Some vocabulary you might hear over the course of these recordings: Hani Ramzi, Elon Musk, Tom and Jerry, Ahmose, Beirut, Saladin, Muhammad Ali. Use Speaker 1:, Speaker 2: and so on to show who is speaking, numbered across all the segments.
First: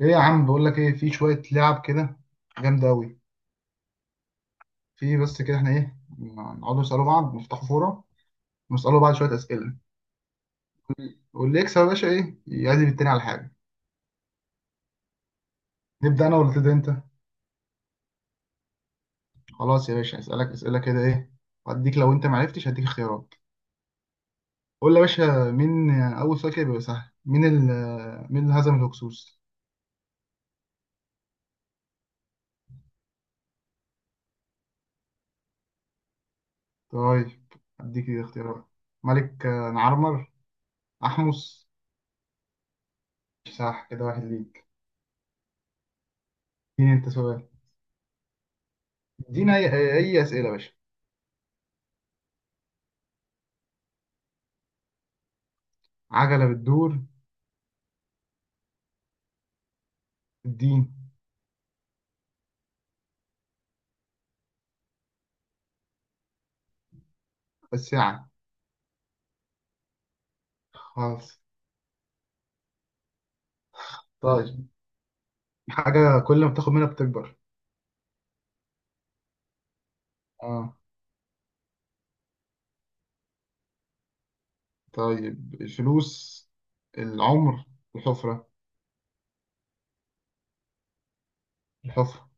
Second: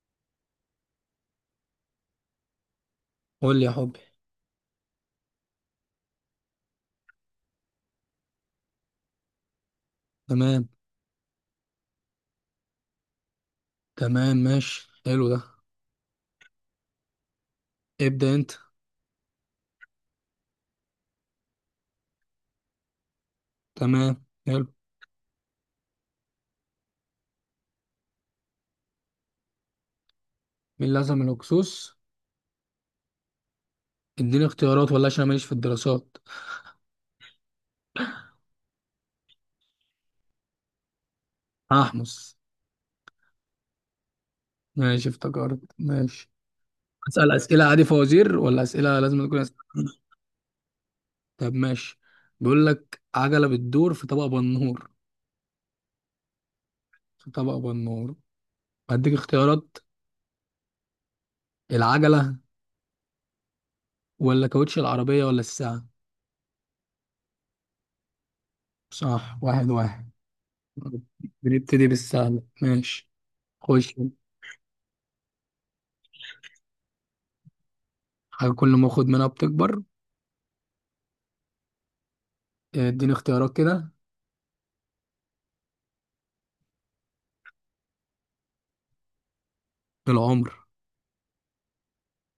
Speaker 1: ايه يا عم، بقول لك ايه، في شويه لعب كده جامده قوي.
Speaker 2: قول لي يا حبي.
Speaker 1: في بس كده، احنا ايه، نقعدوا نسالوا بعض، نفتحوا فوره ونسالوا بعض شويه اسئله،
Speaker 2: تمام.
Speaker 1: واللي يكسب يا باشا ايه يعزم التاني على حاجه.
Speaker 2: تمام ماشي. حلو ده.
Speaker 1: نبدا انا ولا تبدا انت؟
Speaker 2: ابدأ انت.
Speaker 1: خلاص يا باشا، اسالك اسئله كده ايه، واديك لو انت ما عرفتش هديك اختيارات.
Speaker 2: تمام حلو.
Speaker 1: قول لي يا باشا مين اول سؤال كده بيبقى سهل. مين اللي هزم الهكسوس؟
Speaker 2: مين لازم الهكسوس؟ اديني اختيارات ولا؟ عشان أنا ماليش في الدراسات.
Speaker 1: طيب اديك اختيارات. ملك نعرمر، احمس.
Speaker 2: هحمص.
Speaker 1: صح، كده واحد ليك.
Speaker 2: ماشي افتكرت ماشي.
Speaker 1: اديني انت
Speaker 2: اسأل
Speaker 1: سؤال.
Speaker 2: أسئلة عادي فوازير ولا أسئلة لازم تكون أسئلة؟
Speaker 1: ادينا اي اسئله يا باشا.
Speaker 2: طب ماشي. بيقول لك عجلة بتدور في طبق بنور،
Speaker 1: عجله بتدور،
Speaker 2: في طبق بنور. هديك اختيارات:
Speaker 1: الدين،
Speaker 2: العجلة ولا كاوتش العربية ولا الساعة؟
Speaker 1: الساعة.
Speaker 2: صح، واحد واحد.
Speaker 1: خلاص.
Speaker 2: بنبتدي بالسهل ماشي. خش.
Speaker 1: طيب. حاجة كل ما بتاخد منها بتكبر.
Speaker 2: حاجة كل ما اخد منها بتكبر.
Speaker 1: اه،
Speaker 2: اديني اختيارات كده.
Speaker 1: طيب. الفلوس، العمر، الحفرة.
Speaker 2: العمر؟
Speaker 1: الحفرة.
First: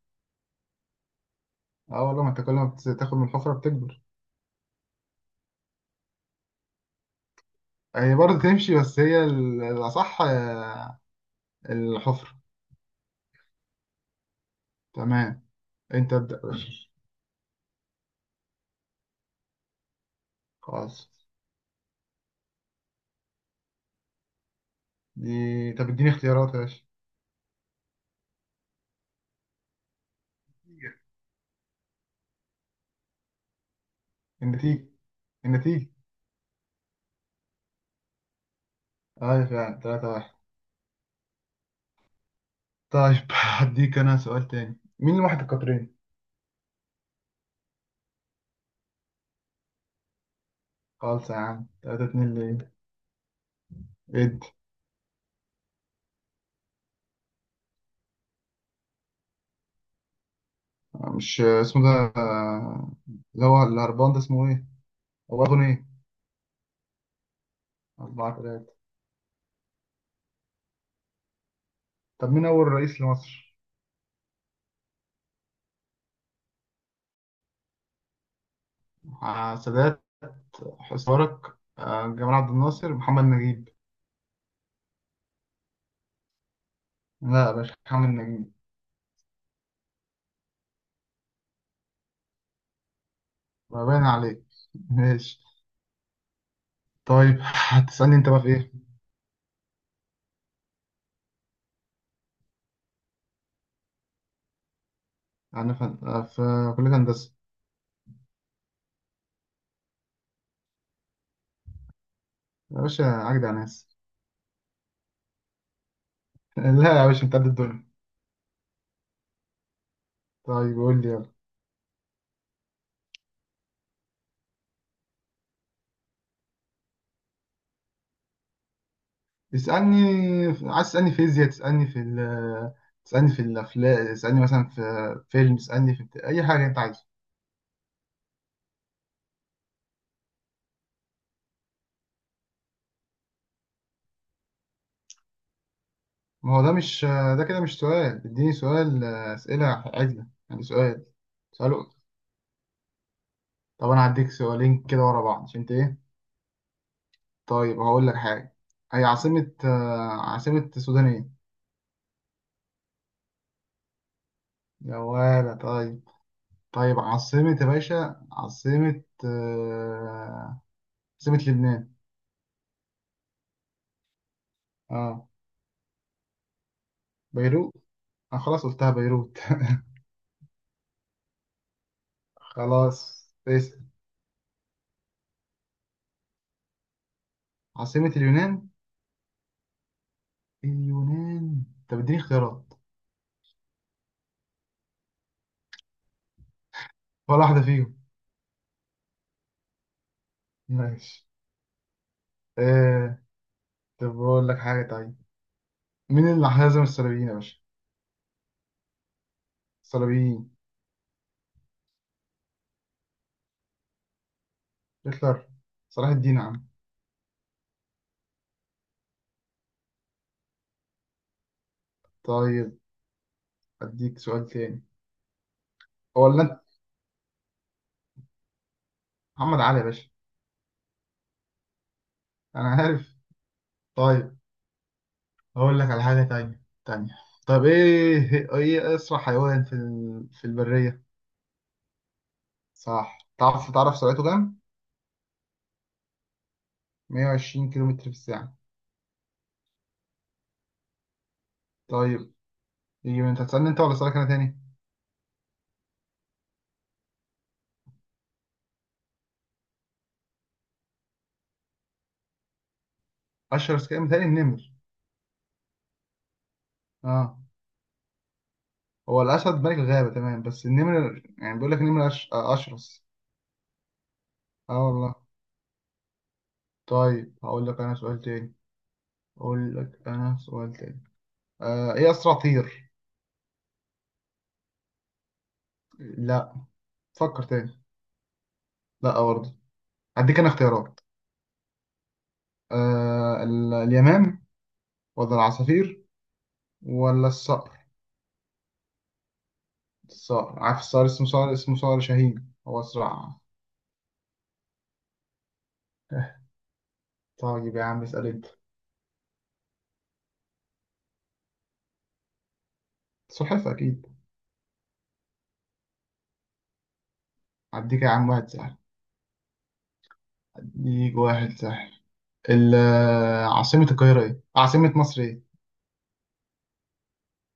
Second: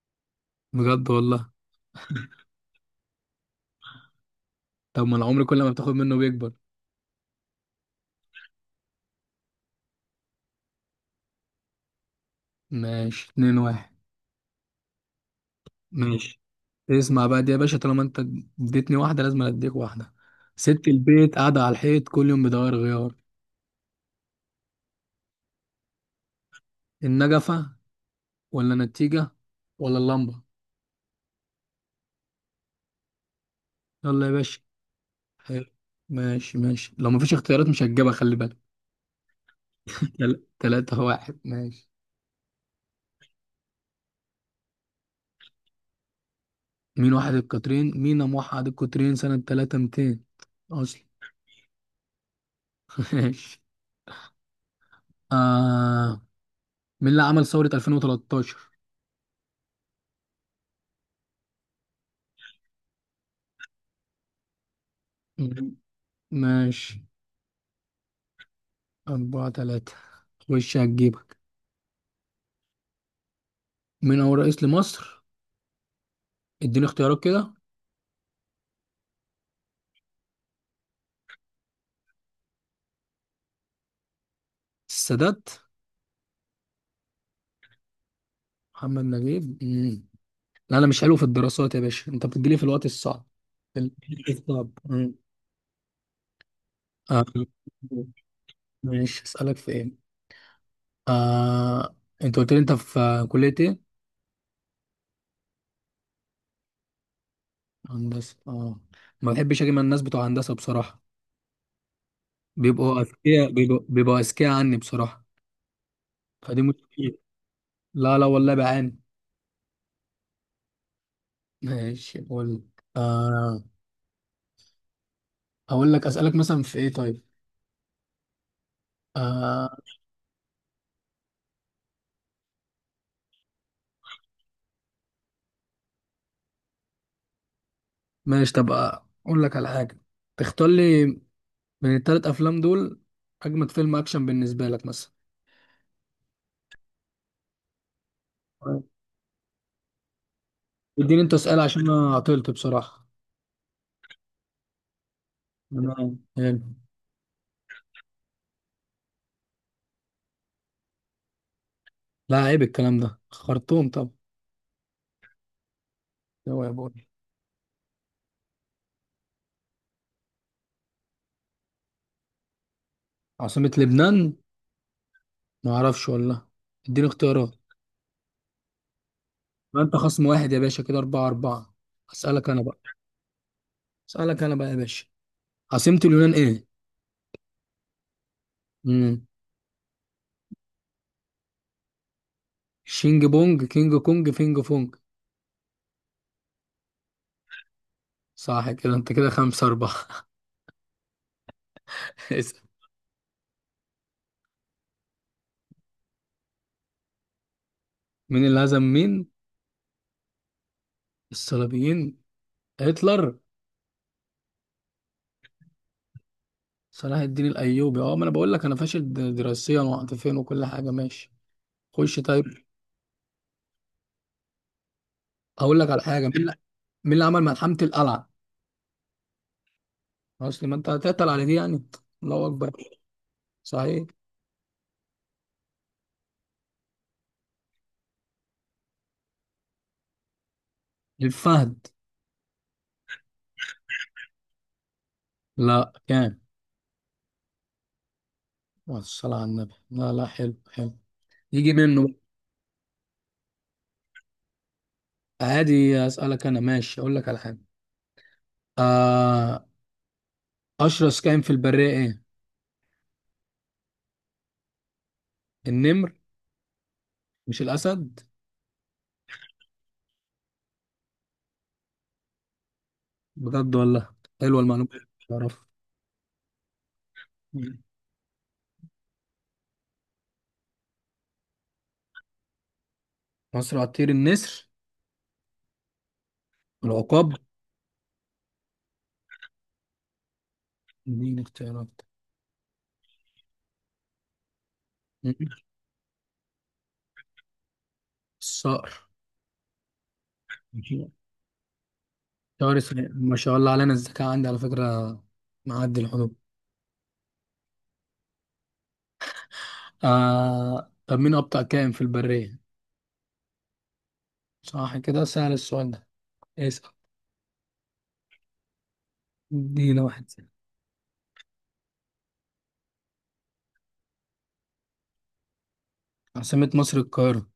Speaker 2: بجد والله.
Speaker 1: اه والله، ما انت كل ما بتاخد من الحفرة بتكبر.
Speaker 2: طب ما العمر كل ما بتاخد منه بيكبر.
Speaker 1: هي برضه تمشي، بس هي الأصح الحفرة.
Speaker 2: ماشي اتنين واحد.
Speaker 1: تمام، انت ابدأ
Speaker 2: ماشي.
Speaker 1: يا باشا.
Speaker 2: اسمع بقى دي يا باشا، طالما انت اديتني واحدة لازم اديك واحدة. ست
Speaker 1: خلاص،
Speaker 2: البيت قاعدة على الحيط كل يوم بتغير غيار.
Speaker 1: دي طب اديني اختيارات يا باشا.
Speaker 2: النجفة ولا النتيجة ولا اللمبة؟ يلا يا باشا.
Speaker 1: النتيجة.
Speaker 2: حلو.
Speaker 1: النتيجة.
Speaker 2: ماشي ماشي، لو مفيش اختيارات مش هتجيبها، خلي بالك.
Speaker 1: ايوه فعلا، تلاتة واحد.
Speaker 2: تلاتة واحد ماشي.
Speaker 1: طيب. هديك انا سؤال تاني، مين اللي واحد القطرين؟
Speaker 2: مين واحد القطرين؟ مين موحد القطرين سنة تلاتة ميتين أصلا؟
Speaker 1: خالص يا عم، تلاتة اتنين ليه؟
Speaker 2: ماشي.
Speaker 1: ادي.
Speaker 2: آه، مين اللي عمل ثورة 2013؟
Speaker 1: مش اسمه ده، آه، اللي هو الهربان ده اسمه ايه؟ هو اغنى
Speaker 2: مم.
Speaker 1: ايه؟
Speaker 2: ماشي.
Speaker 1: أربعة تلاتة.
Speaker 2: أربعة تلاتة. خش هتجيبك.
Speaker 1: طب مين أول رئيس لمصر؟
Speaker 2: مين أول رئيس لمصر؟ اديني اختيارات كده.
Speaker 1: سادات، حسني مبارك، جمال عبد الناصر، محمد نجيب.
Speaker 2: السادات.
Speaker 1: لا يا باشا، محمد نجيب.
Speaker 2: محمد نجيب؟ لا أنا مش حلو في الدراسات يا باشا، أنت بتجيلي في الوقت الصعب، في
Speaker 1: ما باين
Speaker 2: الوقت
Speaker 1: عليك.
Speaker 2: الصعب.
Speaker 1: ماشي.
Speaker 2: آه.
Speaker 1: طيب هتسألني أنت بقى في إيه؟
Speaker 2: ماشي أسألك في إيه. آه. أنت قلت لي أنت في كلية إيه؟
Speaker 1: أنا في في كلية هندسة.
Speaker 2: هندسة، آه. ما بحبش أجي مع الناس بتوع هندسة بصراحة،
Speaker 1: يا باشا عجدة يا ناس.
Speaker 2: بيبقوا أذكياء عني بصراحة. فدي
Speaker 1: لا يا
Speaker 2: مشكلة.
Speaker 1: باشا، أنت قد الدنيا.
Speaker 2: لا لا والله بعاني.
Speaker 1: طيب قول لي، يلا.
Speaker 2: ماشي اقول. آه، اقول لك اسالك مثلا في ايه؟ طيب، آه.
Speaker 1: اسألني. عايز تسألني فيزياء، تسألني في تسألني في الأفلام، تسألني مثلا في فيلم، تسألني في أي حاجة أنت عايزها.
Speaker 2: ماشي طب، اقول لك على حاجه، تختار لي من الثلاث افلام دول اجمد فيلم اكشن بالنسبه لك مثلا.
Speaker 1: ما هو ده مش، ده كده مش سؤال. اديني
Speaker 2: طيب.
Speaker 1: سؤال، أسئلة عدلة يعني، سؤال
Speaker 2: اديني انت اسال
Speaker 1: سؤال.
Speaker 2: عشان انا عطلت بصراحه.
Speaker 1: طب أنا هديك سؤالين كده ورا بعض عشان أنت إيه.
Speaker 2: تمام حلو.
Speaker 1: طيب هقول لك حاجة. هي عاصمة عاصمة السودان إيه؟
Speaker 2: لا عيب الكلام ده، خرطوم. طب
Speaker 1: يا ولا. طيب
Speaker 2: هو يا
Speaker 1: طيب،
Speaker 2: بوي.
Speaker 1: عاصمة يا باشا، عاصمة عاصمة لبنان.
Speaker 2: عاصمه لبنان؟
Speaker 1: اه.
Speaker 2: ما اعرفش والله. اديني اختيارات.
Speaker 1: بيروت. أنا خلاص قلتها، بيروت.
Speaker 2: ما انت خصم واحد يا باشا كده، اربعة اربعة. اسالك انا بقى،
Speaker 1: خلاص اسأل.
Speaker 2: اسالك انا بقى يا باشا. عاصمه اليونان ايه؟
Speaker 1: عاصمة اليونان؟
Speaker 2: مم.
Speaker 1: اليونان، طب اديني اختيارات.
Speaker 2: شينج بونج، كينج كونج، فينج فونج.
Speaker 1: ولا واحدة فيهم.
Speaker 2: صح كده، انت كده خمسة أربعة.
Speaker 1: ماشي.
Speaker 2: اسأل.
Speaker 1: آه... طب بقول لك حاجة طيب، مين اللي هزم الصليبيين يا باشا؟
Speaker 2: مين اللي هزم مين؟
Speaker 1: الصليبيين؟
Speaker 2: الصليبيين؟ هتلر.
Speaker 1: هتلر؟ صلاح الدين يا عم.
Speaker 2: صلاح الدين الأيوبي. اه ما أنا بقول لك أنا فاشل دراسيا وعاطفيا وكل حاجة، ماشي. خش طيب.
Speaker 1: طيب، اديك سؤال تاني.
Speaker 2: أقول لك على
Speaker 1: هو
Speaker 2: حاجة.
Speaker 1: ولا انت؟
Speaker 2: مين اللي عمل ملحمة القلعة؟
Speaker 1: محمد علي يا باشا.
Speaker 2: أصل ما أنت هتقتل على دي يعني. الله
Speaker 1: انا
Speaker 2: أكبر.
Speaker 1: عارف.
Speaker 2: صحيح.
Speaker 1: طيب هقول لك على حاجة تانية. طب ايه، ايه، إيه، اسرع حيوان في في البرية؟
Speaker 2: الفهد.
Speaker 1: صح. تعرف سرعته كام؟
Speaker 2: لا كام؟
Speaker 1: 120 كيلومتر في الساعة.
Speaker 2: الصلاة على النبي. لا لا، حلو حلو. يجي منه بقى.
Speaker 1: طيب. يجي من، انت هتسألني انت ولا اسألك انا تاني؟
Speaker 2: عادي أسألك أنا، ماشي. أقول لك على حاجة. آه، أشرس كائن في البرية إيه؟
Speaker 1: اشهر سكان، متهيألي النمر.
Speaker 2: النمر؟
Speaker 1: اه.
Speaker 2: مش الأسد؟
Speaker 1: هو الاسد ملك الغابه تمام، بس النمر يعني، بيقول لك النمر أش... آه، اشرس.
Speaker 2: بجد والله، حلوة
Speaker 1: اه
Speaker 2: المعلومة.
Speaker 1: والله.
Speaker 2: مش عارف.
Speaker 1: طيب هقول لك
Speaker 2: مم.
Speaker 1: انا سؤال تاني. اقول لك انا سؤال تاني. آه، ايه اسرع طير؟
Speaker 2: أسرع طير النسر.
Speaker 1: لا.
Speaker 2: العقاب.
Speaker 1: فكر تاني. لا برضه. هديك انا اختيارات.
Speaker 2: اديني اختيارات.
Speaker 1: اليمام،
Speaker 2: مم.
Speaker 1: ولا العصافير، ولا الصقر.
Speaker 2: الصقر.
Speaker 1: الصقر. عارف الصقر، اسمه صقر، اسمه صقر شاهين، هو
Speaker 2: ما
Speaker 1: اسرع.
Speaker 2: شاء الله علينا الذكاء عندي على فكرة، معدي الحدود.
Speaker 1: طيب يا عم اسال انت.
Speaker 2: طب مين أبطأ كائن في البرية؟
Speaker 1: سلحفاه اكيد.
Speaker 2: صح كده، سهل السؤال ده. اسأل.
Speaker 1: هديك يا عم واحد سهل.
Speaker 2: ادينا واحد سهل.
Speaker 1: هديك واحد سهل. ال- عاصمة القاهرة ايه؟ عاصمة مصر ايه؟
Speaker 2: عاصمة مصر القاهرة.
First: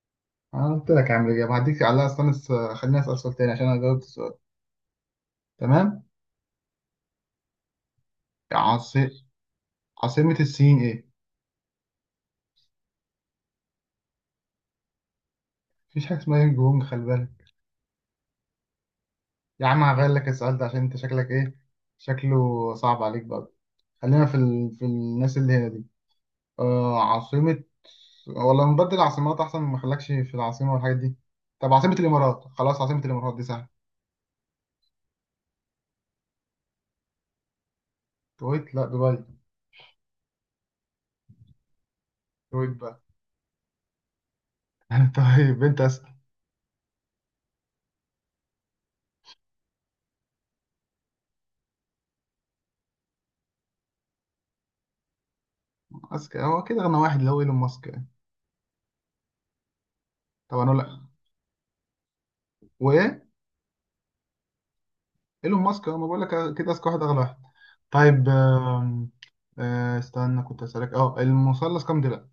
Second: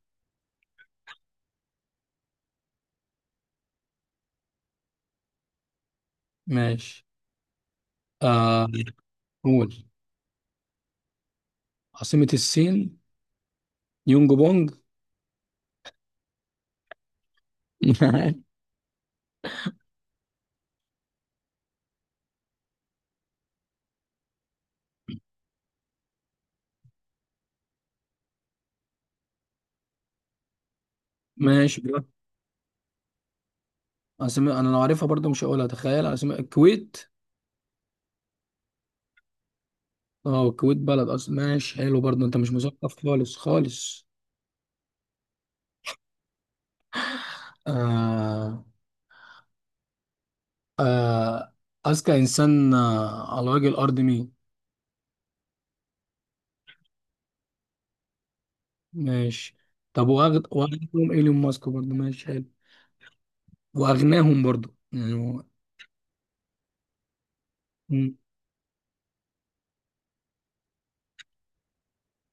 Speaker 1: انا قلت لك يا عم الاجابة، هديك عليها. استنى خليني اسأل سؤال تاني عشان انا جاوبت السؤال. تمام؟
Speaker 2: ماشي. آه...
Speaker 1: عاص...
Speaker 2: قول.
Speaker 1: عاصمة الصين ايه؟
Speaker 2: عاصمة الصين؟ يونج بونج.
Speaker 1: مفيش حاجة اسمها يونج بونج، خلي بالك. يا عم هغير لك السؤال ده، عشان انت شكلك ايه؟ شكله صعب عليك بقى. خلينا في في الناس اللي هنا دي. آه، عاصمة، ولا نبدل عاصمات احسن ما نخليكش في العاصمة والحاجات دي. طب
Speaker 2: ماشي.
Speaker 1: عاصمة الامارات، خلاص، عاصمة الامارات دي سهلة.
Speaker 2: اسامي انا لو عارفها برضو مش هقولها، تخيل. اسامي الكويت.
Speaker 1: كويت، لا دبي.
Speaker 2: اه الكويت بلد اصلا، ماشي. حلو برضو، انت مش
Speaker 1: كويت
Speaker 2: مثقف
Speaker 1: بقى.
Speaker 2: خالص خالص.
Speaker 1: طيب انت.
Speaker 2: آه آه اذكى انسان على وجه الارض مين؟
Speaker 1: ماسك، هو كده اغنى واحد، اللي هو ايلون ماسك يعني.
Speaker 2: ماشي. طب واغد،
Speaker 1: طبعا
Speaker 2: واغناهم
Speaker 1: لا.
Speaker 2: ايلون ماسك برضو، ماشي حلو.
Speaker 1: وايه.
Speaker 2: واغناهم برضو يعني
Speaker 1: ايلون ماسك، انا بقول لك كده اذكى واحد، اغلى واحد.
Speaker 2: مم،
Speaker 1: طيب آم، آه، استنى، كنت اسالك، اه المثلث كام ضلع؟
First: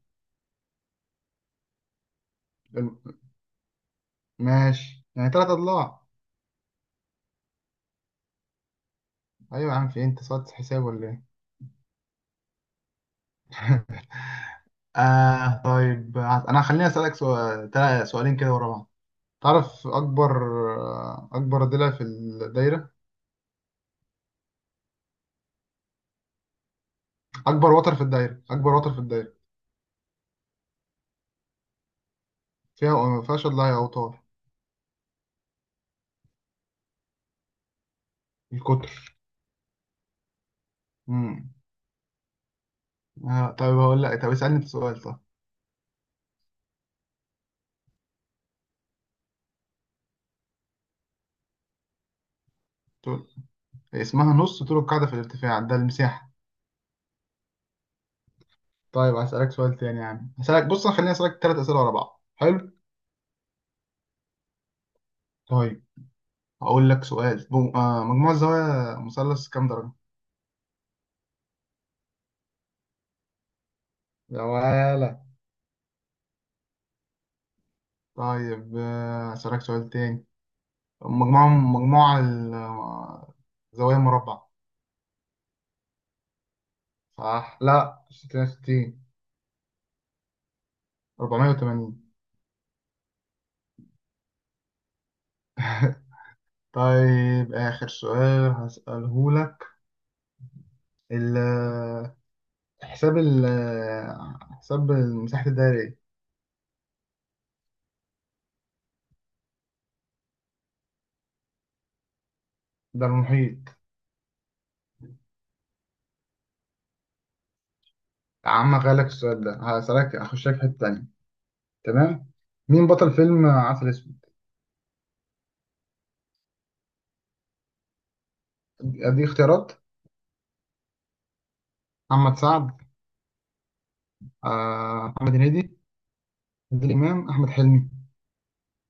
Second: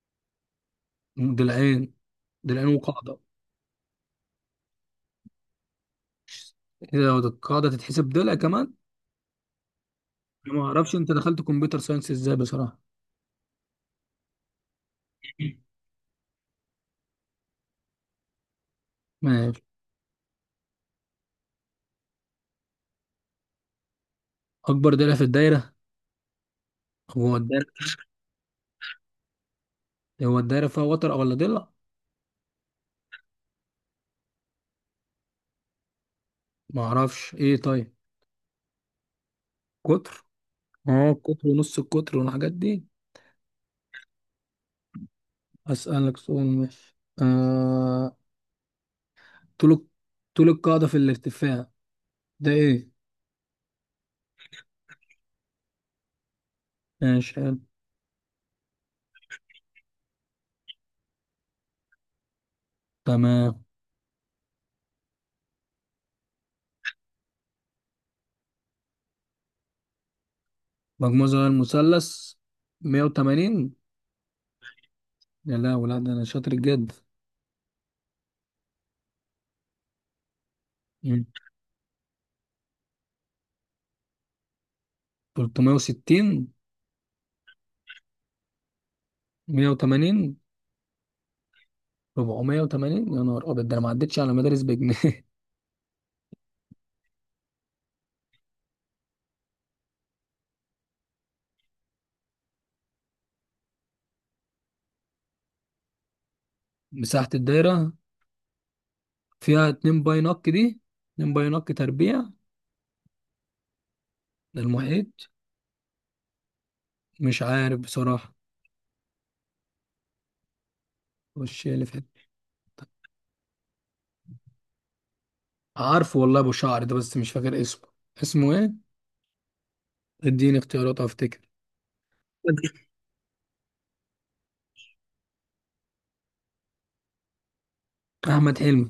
Speaker 2: دلعين. دلعين وقاعده.
Speaker 1: الم- ماشي، يعني ثلاث اضلاع.
Speaker 2: كده لو القاعده تتحسب دلع كمان.
Speaker 1: ايوه يا عم، في إيه؟ انت صوت
Speaker 2: أنا ما
Speaker 1: حساب
Speaker 2: اعرفش
Speaker 1: ولا
Speaker 2: انت
Speaker 1: ايه؟
Speaker 2: دخلت كمبيوتر ساينس ازاي بصراحه.
Speaker 1: آه طيب، انا خليني اسالك سؤال سؤالين كده ورا بعض.
Speaker 2: ماشي.
Speaker 1: تعرف اكبر، اكبر ضلع في الدايره،
Speaker 2: اكبر دلع في الدايره هو الدايره.
Speaker 1: اكبر وتر في الدايره، اكبر وتر في الدايره؟
Speaker 2: هو الدايره فيها وتر ولا ضلع؟
Speaker 1: فيها ما فيهاش اضلاع يا اوتار.
Speaker 2: ما اعرفش ايه طيب.
Speaker 1: القطر.
Speaker 2: قطر. اه القطر ونص القطر والحاجات دي.
Speaker 1: آه طيب هقول لك، طب اسألني انت سؤال، طب.
Speaker 2: اسالك سؤال ماشي. طول، طول القاعده في الارتفاع، ده ايه؟
Speaker 1: طول. اسمها نص طول القاعدة في الارتفاع، ده المساحة.
Speaker 2: ماشي حلو.
Speaker 1: طيب هسألك سؤال تاني يا عم، هسألك، بص خليني أسألك تلات أسئلة ورا بعض، حلو.
Speaker 2: تمام.
Speaker 1: طيب. هقول لك سؤال بو... آه مجموع الزوايا مثلث كام درجة؟
Speaker 2: مجموع زوايا المثلث 180.
Speaker 1: يا ولا.
Speaker 2: يا لا ولا، ده انا شاطر جد.
Speaker 1: طيب، آه هسألك سؤال تاني.
Speaker 2: مم.
Speaker 1: مجموع زوايا مربع.
Speaker 2: 360.
Speaker 1: صح، لا 66.
Speaker 2: 180.
Speaker 1: 480.
Speaker 2: 480؟ يا نهار ابيض، ده انا ما عدتش على مدارس بجنيه.
Speaker 1: طيب آخر سؤال هسأله لك. حساب ال حساب مساحة الدايرة ايه؟
Speaker 2: مساحه الدايره فيها 2 باي نق، دي 2 باي نق تربيع
Speaker 1: ده المحيط.
Speaker 2: للمحيط. مش عارف بصراحه.
Speaker 1: يا عم هغيرلك السؤال ده، هسألك، هخشك في حتة تانية.
Speaker 2: وش اللي في؟
Speaker 1: تمام. مين بطل فيلم عسل اسود؟
Speaker 2: عارفه والله، ابو شعر ده بس مش فاكر اسمه. اسمه ايه؟
Speaker 1: ادي اختيارات.
Speaker 2: اديني اختيارات افتكر.
Speaker 1: محمد سعد، محمد هنيدي، عادل امام، احمد حلمي.
Speaker 2: احمد حلمي.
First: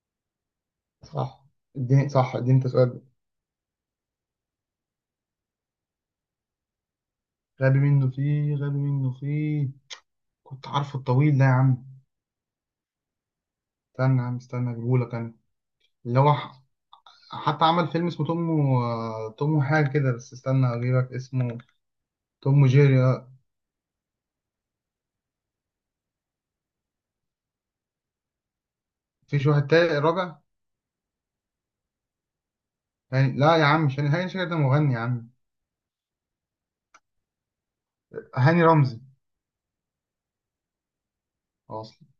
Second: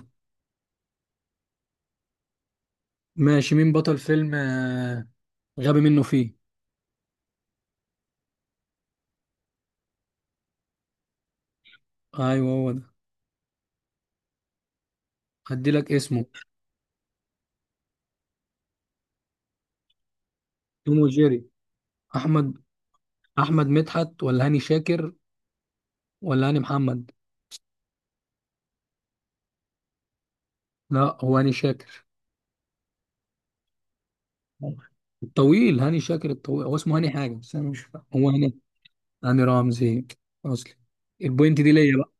Speaker 1: صح. اديني صح، اديني انت سؤال.
Speaker 2: ماشي. مين بطل فيلم آه، غبي منه فيه؟
Speaker 1: غبي منه فيه. غبي منه فيه، كنت عارفه الطويل ده يا عم.
Speaker 2: ايوه هو ده.
Speaker 1: استنى يا عم، استنى اجيبهولك انا.
Speaker 2: هدي لك
Speaker 1: اللي
Speaker 2: اسمه.
Speaker 1: هو حتى عمل فيلم اسمه توم وحاجة كده، بس استنى
Speaker 2: توم
Speaker 1: اجيبك
Speaker 2: وجيري.
Speaker 1: اسمه.
Speaker 2: احمد،
Speaker 1: توم وجيري. آه.
Speaker 2: احمد مدحت ولا هاني شاكر ولا هاني محمد؟
Speaker 1: فيش واحد تاني رابع.
Speaker 2: لا هو هاني شاكر
Speaker 1: هاني، لا يا عم مش هاني، هاني شاكر ده مغني يا عم.
Speaker 2: الطويل، هاني شاكر الطويل، هو اسمه هاني حاجه بس انا مش فاهم، هو هاني.
Speaker 1: هاني رمزي.
Speaker 2: هاني رمزي. اصلي. البوينت دي ليا
Speaker 1: اصلا.
Speaker 2: بقى.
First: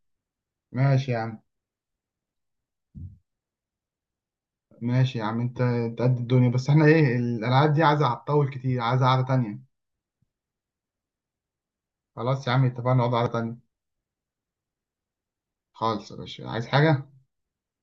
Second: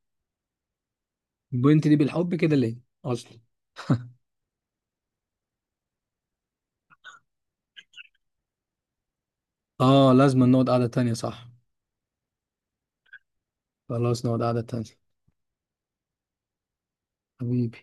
Speaker 1: ماشي يا عم.
Speaker 2: البوينت دي بالحب كده ليا، اصلي.
Speaker 1: ماشي يا عم. انت، انت قد الدنيا، بس احنا ايه، الالعاب دي عايزه، هتطول كتير، عايزه قعده تانية.
Speaker 2: اه لازم نقعد قعده تانية صح.
Speaker 1: خلاص يا عم، اتفقنا نقعد قعده تانية.
Speaker 2: خلاص نقعد قعدة تانية.
Speaker 1: خالص يا باشا، عايز حاجه؟
Speaker 2: حبيبي.